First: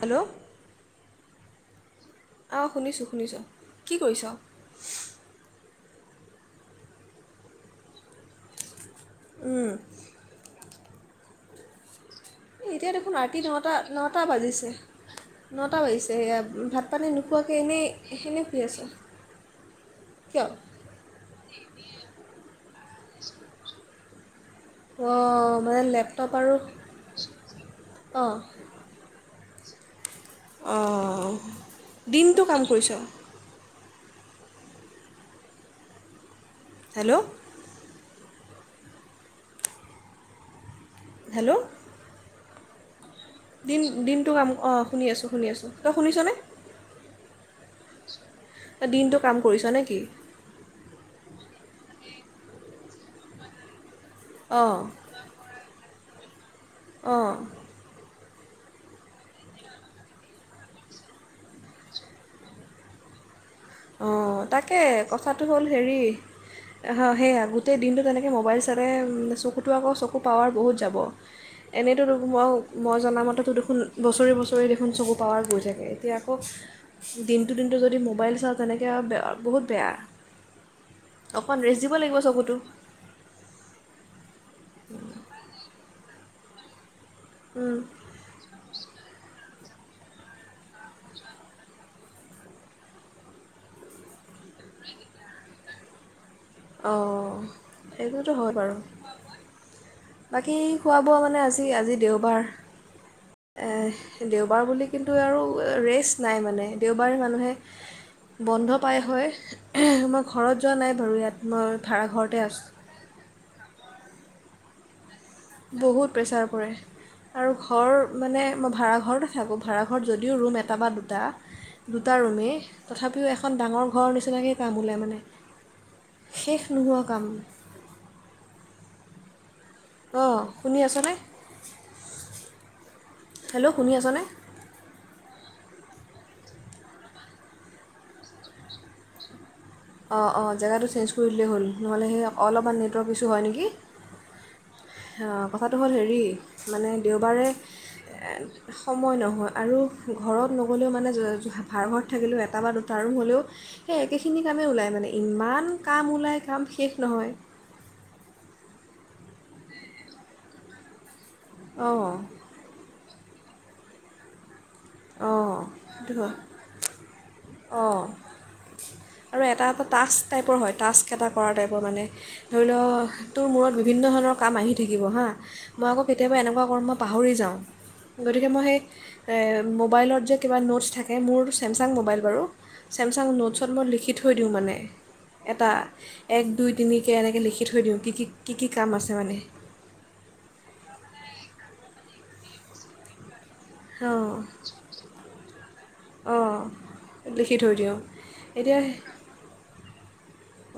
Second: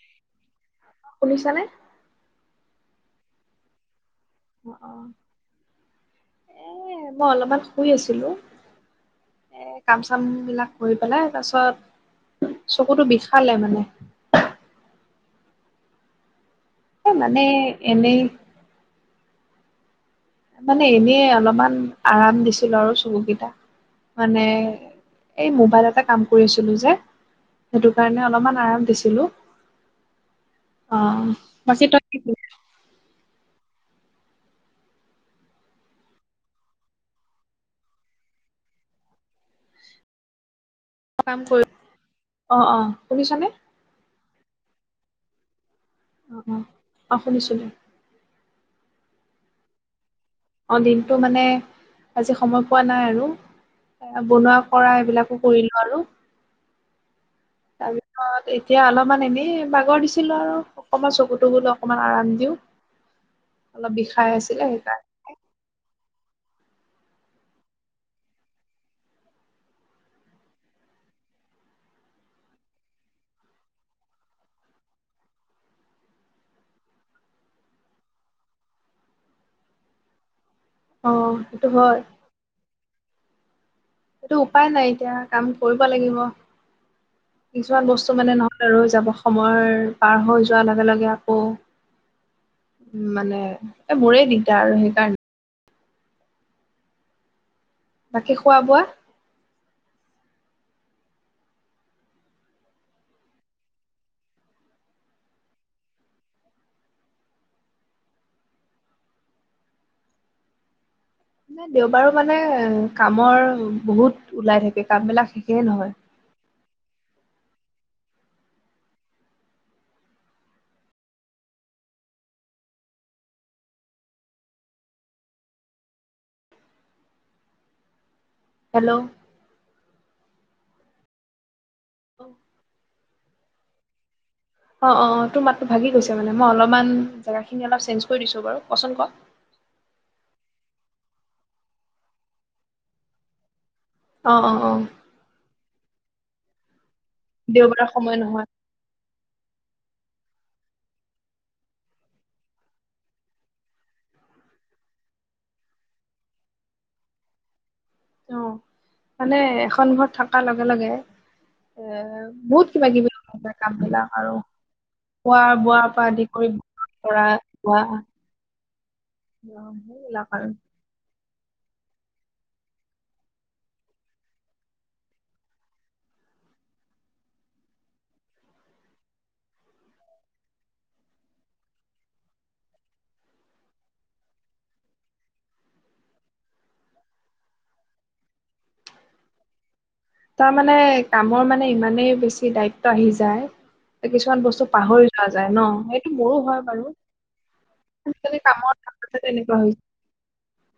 Hello. শুনিছানে? অ' শুনিছোঁ শুনিছোঁ। কি কৰিছ? এ, মই অলপমান শুই আছিলোঁ। উম, কাম চামবিলাক কৰি পেলাই তাৰছত চকুটো বিষালে মানে। টা বাজিছে, নটা বাজিছে হেয়া ভাত পানী এ মানে নোখোৱাকে এনেই নে শুই আছোঁ। কিয়? মানে এনেই অলপমান আৰাম দিছিলোঁ আৰু চকুকেইটা, মানে অঁ এই মানে মোবাইলতে কাম লেপটপ আৰু কৰিছিলোঁ যে সেইটো কাৰণে অঁ অলপমান আৰাম দিছিলোঁ। অ', বাকী তই কি দিনটো কাম কৰিছ? হেল্ল'। কাম হেল্ল' কৰি, অ', অ' শুনিছানে? দিন দিনটো কাম, অ' শুনি আছোঁ, শুনি আছোঁ। তই শুনিছনে? অ', অ', অ' শুনিছোঁ। তই দিনটো কাম কৰিছ নে কি? অ' দিনটো মানে আজি সময় পোৱা নাই আৰু এ, বনোৱা অঁ কৰা এইবিলাক কৰিলোঁ আৰু। অ'। তাৰপিছত এতিয়া অলপমান এনেই বাগৰ দিছিলোঁ আৰু। অকমান চকুটো বোলো অকমান আৰাম দিওঁ। অলপ বিষাই অ', আছিলে তাকে সেইকাৰণে কথাটো হ'ল হেৰি সেয়া গোটেই দিনটো তেনেকে মোবাইল চালে চকুটো আকৌ চকু পাৱাৰ বহুত যাব। এনেইতো তোক মই, মই জনামতেতো দেখোন বছৰি বছৰি দেখোন চবু পাৱাৰ গৈ থাকে এতিয়া আকৌ দিনটো দিনটো যদি মোবাইল চাওঁ তেনেকে আৰু বে বহুত বেয়া, অ অকমান সেইটো ৰেষ্ট দিব হয় লাগিব চকুটো। এইটো উপায় নাই এতিয়া কাম কৰিব লাগিব, উম, কিছুমান বস্তু তো মানে নৰয় ৰৈ যাব, সময় পাৰ হৈ যোৱাৰ লগে লগে আকৌ উম, মানে এ, মোৰে দিগদাৰ আৰু সেইকাৰণে। অ' সেইটোতো বাকী হয় খোৱা বাৰু। বোৱা বাকী খোৱা বোৱা মানে আজি, আজি দেওবাৰ। এহ, দেওবাৰ বুলি কিন্তু আৰু ৰেচ নাই মানে দেওবাৰে মানুহে বন্ধ পাই হয়। মই ঘৰত যোৱা নাই বাৰু ইয়াত মই মানে দেওবাৰো মানে ভাড়াঘৰতে আছোঁ কামৰ বহুত ওলাই থাকে, কামবিলাক শেষ বহুত প্ৰেছাৰ পৰে। আৰু ঘৰ মানে মই ভাড়াঘৰতে থাকোঁ, ভাড়া ঘৰত যদিও ৰুম এটা বা দুটা দুটা ৰুমেই তথাপিও এখন ডাঙৰ ঘৰৰ নিচিনাকে কাম ওলাই মানে। শেষ নোহোৱা কাম। হেল্ল'। অ', শুনি আছনে? [inaudible] হেল্ল' শুনি আছনে? অ', অ', অ' তোৰ মাতটো ভাগি গৈছে মানে, মই অলপমান জেগাখিনি অলপ চেঞ্জ কৰি দিছোঁ বাৰু কচোন ক। অ', অ' জেগাটো চেঞ্জ কৰি দিলেই হ'ল নহ'লে সেই অলপমান নেটৱৰ্ক ইছ্যু হয় নেকি। অ', অ', অ'। আ, কথাটো হ'ল হেৰি মানে দেওবাৰে সময় নহয় সময় নহয় আৰু ঘৰত নগ'লেও মানে ভাৰা ঘৰত থাকিলেও এটা বা দুটা ৰুম হ'লেও সেই একেখিনি কামেই ওলায় মানে ইমান কাম ওলাই কাম শেষ নহয়। অ, মানে এখন ঘৰত থকাৰ লগে-লগে এ, অঁ বহুত কিবা-কিবি হৈ যায় কাম বিলাক আৰু। অঁ খোৱা-বোৱাৰ পৰা সেইটো আদি হয় কৰি ধৰা ধুৱা। অঁ আৰু এটা, এটা টাস্ক টাইপৰ হয়। টাস্ক এটা কৰা টাইপৰ মানে ধৰি ল তোৰ মূৰত বিভিন্ন ধৰণৰ কাম আহি থাকিব হা। মই আকৌ কেতিয়াবা এনেকুৱা কৰো মই পাহৰি যাওঁ গতিকে মই সেই মোবাইলত যে কিবা নোটছ থাকে মোৰ চেমচাং মোবাইল বাৰু। চেমচাং নোটছত মই লিখি থৈ দিও মানে। এটা এক, দুই, তিনিকে এনেকে লিখি থৈ দিওঁ কি-কি- কি-কি কাম আছে মানে? তাৰমানানে কামৰ মানে ইমানেই বেছি দায়িত্ব আহি যায়। অঁ কিছুমান বস্তু পাহৰি যোৱা যায় ন, সেইটো মোৰো হয় বাৰু। সেইটো, সেইটো, আজিকালি কামৰ এতিয়া ক্ষেত্ৰত তেনেকুৱা হৈছে।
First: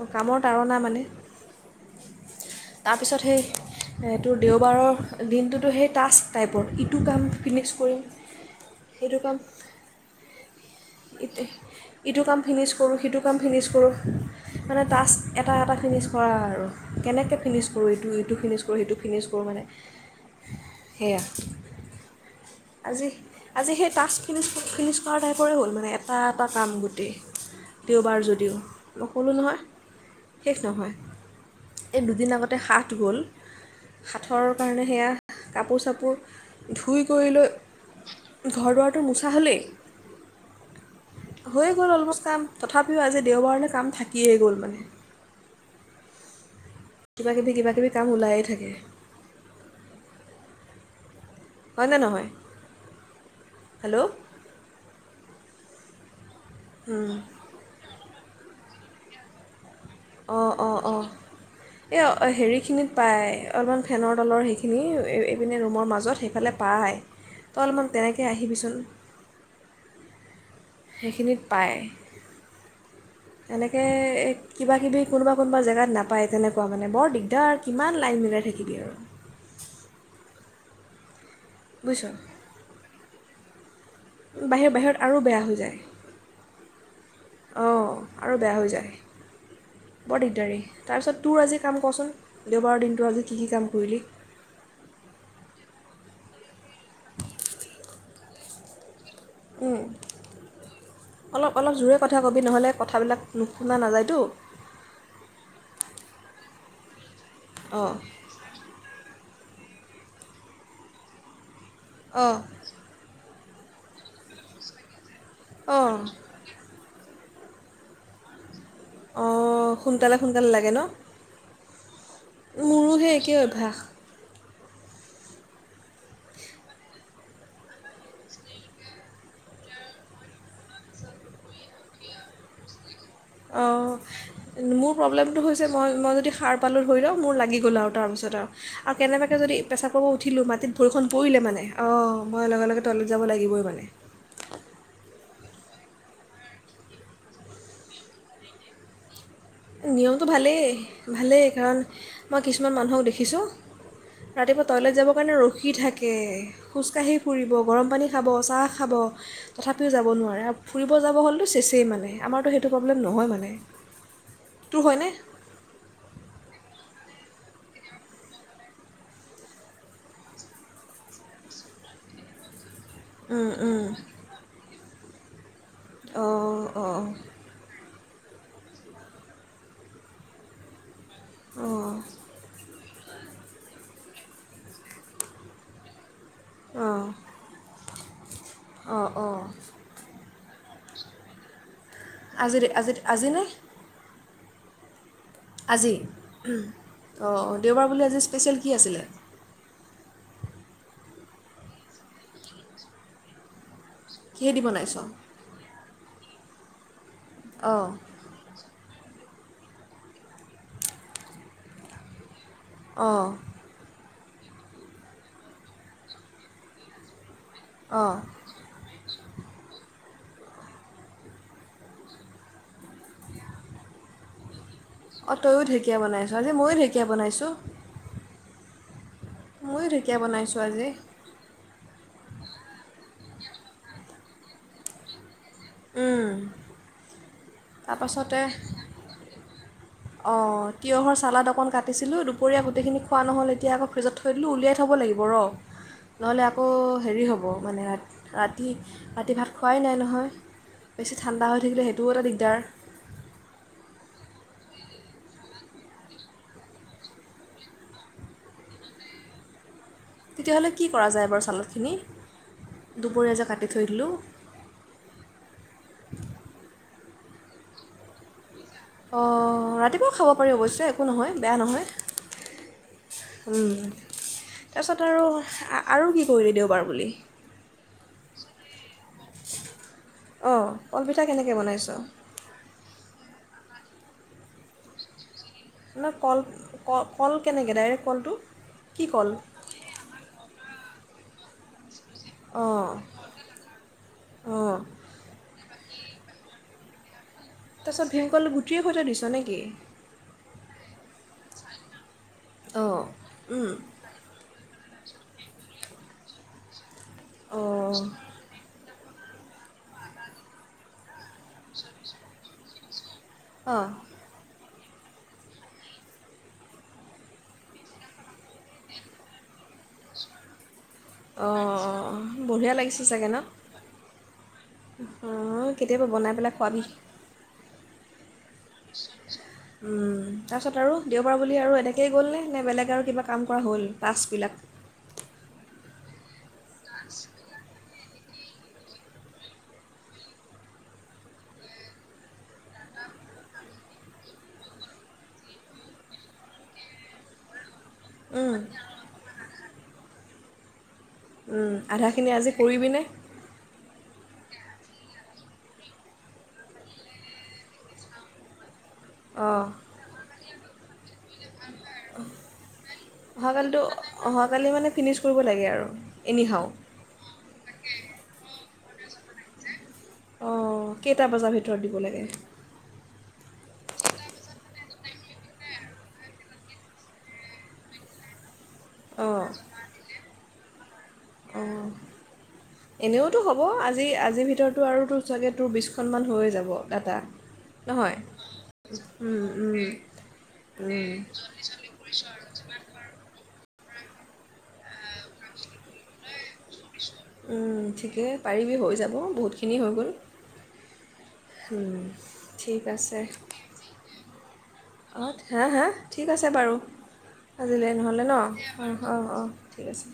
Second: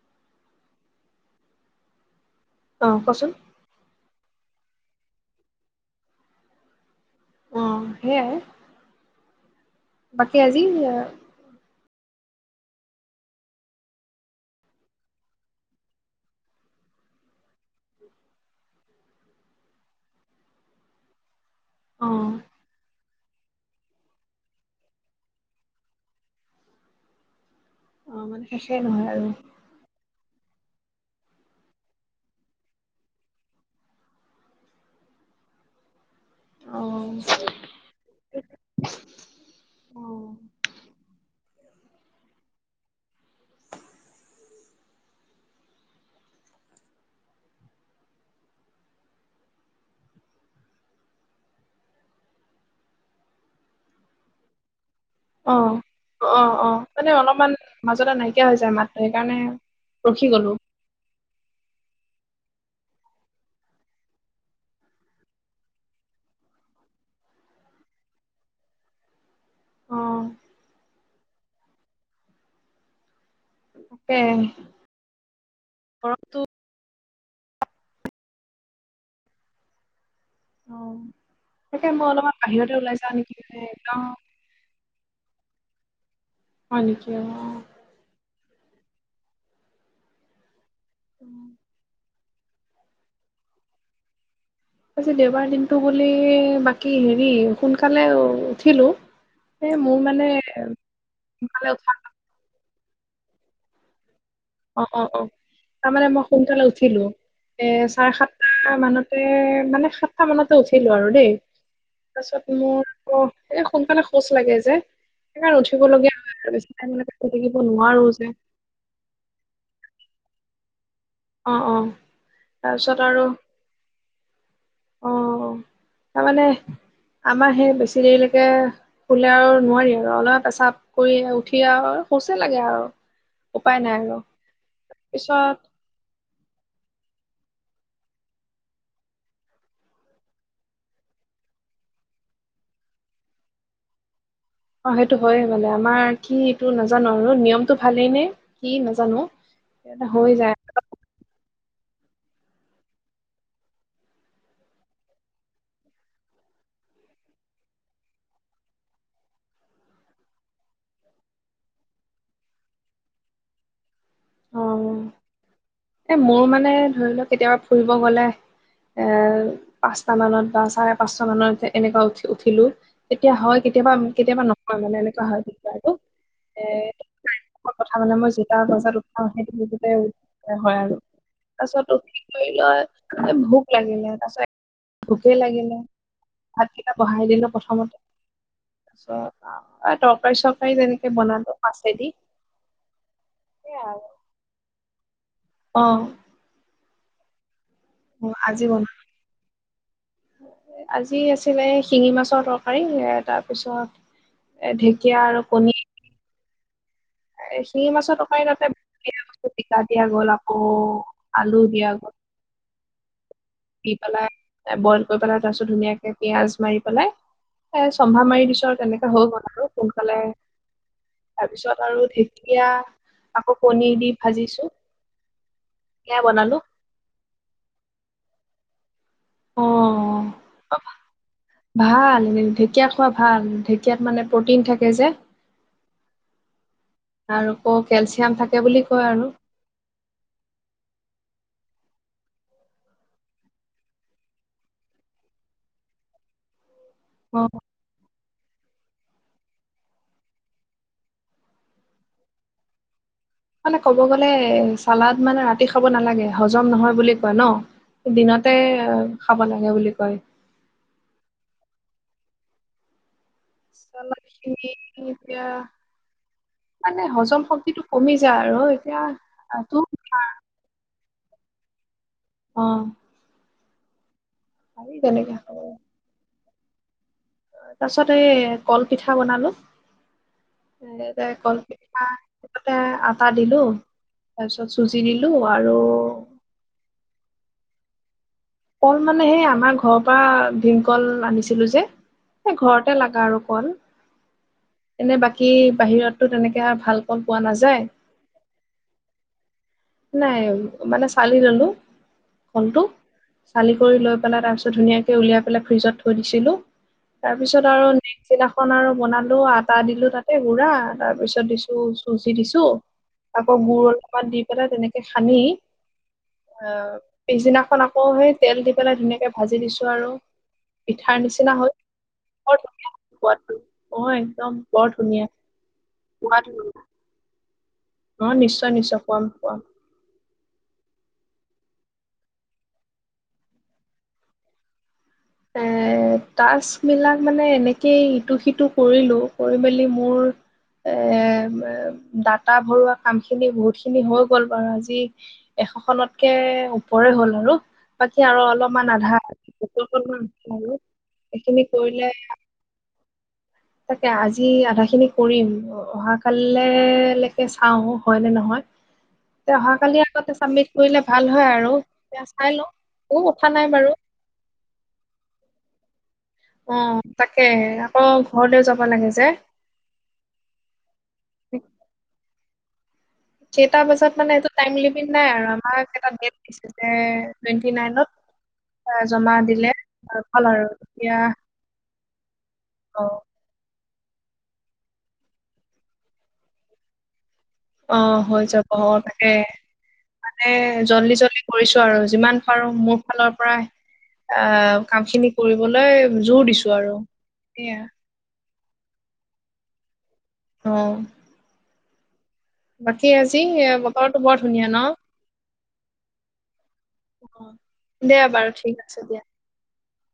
অ' কামৰ তাৰণা মানে, অ তাৰপিছত কচোন সেই এইটো দেওবাৰৰ দিনটোতো, সেই টাস্ক টাইপৰ ইটো কাম অ ফিনিছ কৰিম, সেইয়াই সেইটো কাম। বাকী আজি এ ইটো কাম ফিনিছ কৰো, সিটো কাম ফিনিছ কৰো। মানে টাস্ক এটা এটা ফিনিছ কৰা আৰু কেনেকৈ ফিনিছ কৰো, ইটো ইটো ফিনিছ কৰো, সিটো ফিনিছ ক ৰো মানে সেয়া। অ', আজি, আজি সেই টাস্ক ফিনিছ ফিনিছ কৰা টাইপৰে হ'ল মানে এটা, এটা কাম গোটেই। দেওবাৰ মানে যদিও শেষে নহয় আৰু নুশুলো নহয়। শেষ নহয়, এই দুদিন আগতে সাত হ'ল। সাত কাৰণে সেয়া কাপোৰ চাপোৰ অ ধুই কৰি লৈ ঘৰ দুৱাৰটো মোচা হ'লেই। অ হৈয়ে গ'ল অলম'ষ্ট কাম, তথাপিও আজি দেওবাৰলৈ কাম থাকিয়েই গ'ল মানে। কিবা কিবি, কিবা কিবি কাম ওলায়ে থাকে। হয়নে নহয় হেল্ল' অ'অ'অ' মানে অলপমান মাজতে নাইকিয়া হৈ যায় মাত সেইকাৰণে ৰখি গলো অ'অ'অ' এই অ'হেৰিখিনিত পায়, অলপমান ফেনৰ তলৰ সেইখিনি এইপিনে ৰুমৰ মাজত সেইফালে পায়। তই অলপমান তেনেকৈ আহিবিচোন। অ', সেইখিনিত পায়। এনেকে তাকে কিবা কিবি কোনোবা,, কোনোবা জেগাত নাপায়, গৰমটো তেনেকে কোৱা মানে বৰ দিগদাৰ, কিমান লাইন মিলাই থাকিবি আৰু। অ' তাকে বুজিছ মই অলপমান বাহিৰতে ওলাই যাও নেকি, মানে একদম বাহিৰৰ, বাহিৰত আৰু বেয়া হৈ যায়। হয় নেকি অ' অ' আৰু বেয়া হৈ যায় বৰ দিগদাৰী, তাৰপিছত তোৰ আজি কাম ক'চোন? দেওবাৰৰ দিনটো আজি কি, কি কাম কৰিলি? আজি দেওবাৰ দিনতটো বুলি বাকী হেৰি সোনকালে উঠিলো। এ মোৰ মানে অলপ ভালে অলপ উঠা। জোৰে কথা কবি, নহ'লে কথাবিলাক নুশুনা নাযায়টো। অঁ, অঁ, অঁ, তাৰমানে মই সোনকালে উঠিলো, এ অঁ চাৰে সাত সাতটা মানতে মানে সাতটা মানতে উঠিলো, আৰু দেই অঁ তাৰপাছত মোৰ অঁ, এয়া সোনকালে শৌচ লাগে যে, সেইকাৰণেই অঁ উঠিবলগীয়া হয় আৰু আমি এই শুই থাকিব নোৱাৰো যে। অঁ সোনকালে, সোনকালে লাগে ন? অঁ, অঁ মোৰো তাৰপাছত সেই আৰু একেই অভ্যাস। অঁ, অঁ তাৰমানে আমাৰ সেই বেছি দেৰিলৈকে শুলে আৰু নোৱাৰিম আৰু অলপ, পাচাপ কৰি উঠি আৰু শৌচে লাগে আৰু। উপায় অঁ, নাই আৰু মোৰ প্ৰব্লেমটো পিছত হৈছে মই মই যদি সাৰ পালোঁ ধৰি লওঁক, মোৰ লাগি গ'ল আৰু তাৰপিছত আৰু আৰু কেনেবাকৈ যদি পেছাপ কৰিব উঠিলোঁ মাটিত ভৰিখন পৰিলে মানে অ' মই লগে লগে তলত যাব লাগিবই মানে। অ' সেইটো হয়ে মানে আমাৰ কি এইটো নাজানো আৰু নিয়মতটো ভালেই নে কি নাজানো। এটা নিয়মটো হৈ যায় ভালেই ভালেই কাৰণ মই কিছুমান মানুহক দেখিছোঁ। ৰাতিপুৱা টয়লেট যাবৰ কাৰণে ৰখি থাকে। খোজকাঢ়ি ফুৰিব গৰম পানী খাব চাহ খাব। তথাপিও যাব নোৱাৰে আৰু ফুৰিব যাব গলেটো চেচেই মানে আমাৰতো সেইটো প্ৰব্লেম নহয় মানে। তোৰ অ হয়নে? এ মোৰ মানে ধৰি লও কেতিয়াবা ফুৰিব গ'লে। এ পাঁচটা মানত বা চাৰে পাঁচটা মানত এনেকুৱা উঠি উঠিলো। তেতিয়া উম, হয় উম। কেতিয়াবা কেতিয়াবা নহয় মানে এনেকুৱা হয়। অ' অ'। ক'ত কথা মানে মই জোতাৰ বজাত উঠাওঁ সেইটো নিজতে হয় আৰু। তাৰপিছত অঁ তোৰ কি কৰি লৈ ভোক লাগিলে তাৰ পিছত ভোকে লাগিলে। ভাতকেইটা অঁ বহাই দিলো প্ৰথমতে অঁ অঁ তাৰপিছত আহ, অ' তৰকাৰী চৰকাৰী তেনেকে বনালো মাছেদি। আজি নে আজি আজি নে? হয়। আজি অ' দেওবাৰ বুলি আজি স্পেচিয়েল কি আছিলে? আজি আছিলে শিঙি মাছৰ তৰকাৰী এয়া তাৰপিছত কিহেদি এ বনাইছ ঢেকীয়া আৰু কণী। এ শিঙি অঁ মাছৰ তকাৰি তাতে দিয়া পিটিকা দিয়া গ'ল আকৌ আলু দিয়া গ'ল। অ' দি পেলাই বইল কৰি পেলাই তাৰ পিছত ধুনীয়াকে পিয়াঁজ মাৰি পেলাই, এ অঁ চম্ভা মাৰি দিছো আৰু তেনেকে হৈ গ'ল। আৰু সোনকালে তাৰপিছত আৰু ঢেকীয়া। আকৌ কনী দি ভাজিছো হেয়া বনালো। ঢেকিয়া বনাইছো। অ মইয়ো ঢেঁকীয়া বনাইছোঁ আজি। ভাল এনে ঢেকীয়া খোৱা ভাল ঢেকীয়াত মানে প্ৰটিন থাকে যে। উম। আৰু আকৌ কেলচিয়াম তাৰপাছতে থাকে বুলি কয় আৰু। অ' তিঁয়হৰ চালাদ অকণ কাটিছিলোঁ দুপৰীয়া গোটেইখিনি খোৱা নহ'ল এতিয়া আকৌ ফ্ৰিজত থৈ দিলোঁ উলিয়াই থ'ব লাগিব ৰ' [inaudible] নহ'লে আকৌ হেৰি অ হ'ব মানে ৰাতি ৰাতি ভাত খোৱাই নাই নহয় বেছি ঠাণ্ডা হৈ থাকিলে সেইটোও এটা দিগদাৰ। মানে ক'ব গ'লে চালাদ মানে ৰাতি খাব নালাগে হজম নহয় বুলি কয় ন' দিনতে খাব লাগে বুলি কয়। তেতিয়াহ'লে কি কৰা যায় বাৰু ছালাডখিনি দুপৰীয়া যে কাটি থৈ দিলোঁ। এই এতিয়া মানে হজম শক্তিটো কমি যায় আৰু এতিয়া অ' তোৰ ৰাতিপুৱাও খাব পাৰি অৱশ্যে একো নহয় বেয়া নহয়। অ' উম, পাৰি তাৰপিছত আৰু তেনেকে খাবলে। আৰু কি কৰিলে দেওঁবাৰ বুলি তাৰ পিছত এই কলপিঠা বনালো অঁ কলপিঠা কেনেকৈ বনাইছ কলপিঠা তাতে আটা দিলো তাৰপিছত চুজি দিলো। দিলো আৰু আপোনাৰ কল কল কেনেকে ডাইৰেক্ট কলটো ক'ল মানে সেই আমাৰ ঘৰৰ পৰা ভীমকল আনিছিলো যে এই অঁ ঘৰতে লগা আৰু ক'ল অঁ এনে বাকী বাহিৰতো তেনেকে ভাল কল পোৱা নাযায় তাৰপিছত ভিমকলটো গুটিৰ সৈতে দিছ নেকি নাই মানে চালি ললো কলটো অঁ চালি কৰি লৈ পেলাই তাৰপিছত ধুনীয়াকে উলিয়াই পেলাই ফ্ৰিজত থৈ দিছিলো তাৰপিছত আৰু অঁ নেক্স দিনাখন আৰু বনালো আ টা দিলো তাতে গুড়া তাৰ পিছত দিছো চুজি দিছো আকৌ গুড় অঁ অলপমান দি পেলাই তেনেকে সানি আ পিছদিনাখন আকৌ সেই তেল দি পেলাই ধুনীয়াকে ভাজি দিছো আৰু পিঠাৰ নিচিনা হ'ল অঁ বৰ বঢ়িয়া ধুনীয়া লাগিছে চাগে ন সুৱাদটো অ একদম বৰ ধুনীয়া অঁ কেতিয়াবা বনাই পুৰা পেলাই ধুনীয়া খোৱাবি অ নিশ্চয় নিশ্চয় খোৱাম খোৱাম উম তাৰপিছত আৰু দেওবাৰ বুলি আৰু এনেকৈয়ে গ'লনে নে বেলেগ আৰু কিবা কাম কৰা হ'ল টাস্কবিলাক এ টাস্কবিলাক মানে এনে এনেকেই ইটো সিটো কৰিলো কৰি মেলি মোৰ এ ডাটা ভৰোৱা কাম খিনি বহুত খিনি হৈ গ'ল বাৰু আজি এশ খনতকে ওপৰে হ'ল আৰু বাকী আৰু উম, অলপমান আধা অকনমান আছে আৰু এইখিনি উম কৰিলে আধাখিনি আজি কৰিবিনে [unintelligible] তাকে আজি আধা খিনি কৰিম অহাকালি লেকে চাওঁ হয় নে নহয় [unintelligible] এতিয়া অঁ অহাকালি আগতে চাবমিট কৰিলে ভাল হয় আৰু এতিয়া চাই লওঁ একো কথা নাই অহাকালিতো বাৰু অহাকালি মানে ফিনিক্স কৰিব লাগে আৰু এনি হাও অ তাকেহে আকৌ ঘৰলৈও যাব লাগে যে অ কেইটা বজাৰ ভিতৰত দিব লাগে কেইটা বজাত মানে এইটো টাইম লিমিট নাই আৰু আমাক এটা ডেট দিছে তাকে টুৱেণ্টি নাইনত এ জমা অঁ দিলে ভাল আৰু এতিয়া অঁ এনেওতো হ'ব আজি আজিৰ ভিতৰতো আৰু তোৰ চাগে তোৰ বিছখনমান হৈয়ে যাব ডাটা অ নহয় হৈ যাব অ তাকে মানে জল্দি জল্দি কৰিছো আৰু যিমান কাৰণ মোৰ ফালৰ পৰাই আ কাম খিনি কৰিবলৈ জোৰ দিছো আৰু সেইয়া ঠিকেই পাৰিবি হৈ যাব বহুতখিনি হৈ গ'ল অ উম ঠিক বাকী আজি বতৰটো বৰ ধুনীয়া ন অ হা হা ঠিক আছে বাৰু অ', আজিলৈ নহ'লে দিয়া ন বাৰু ঠিক অ আছে অ দিয়া। অ ঠিক আছে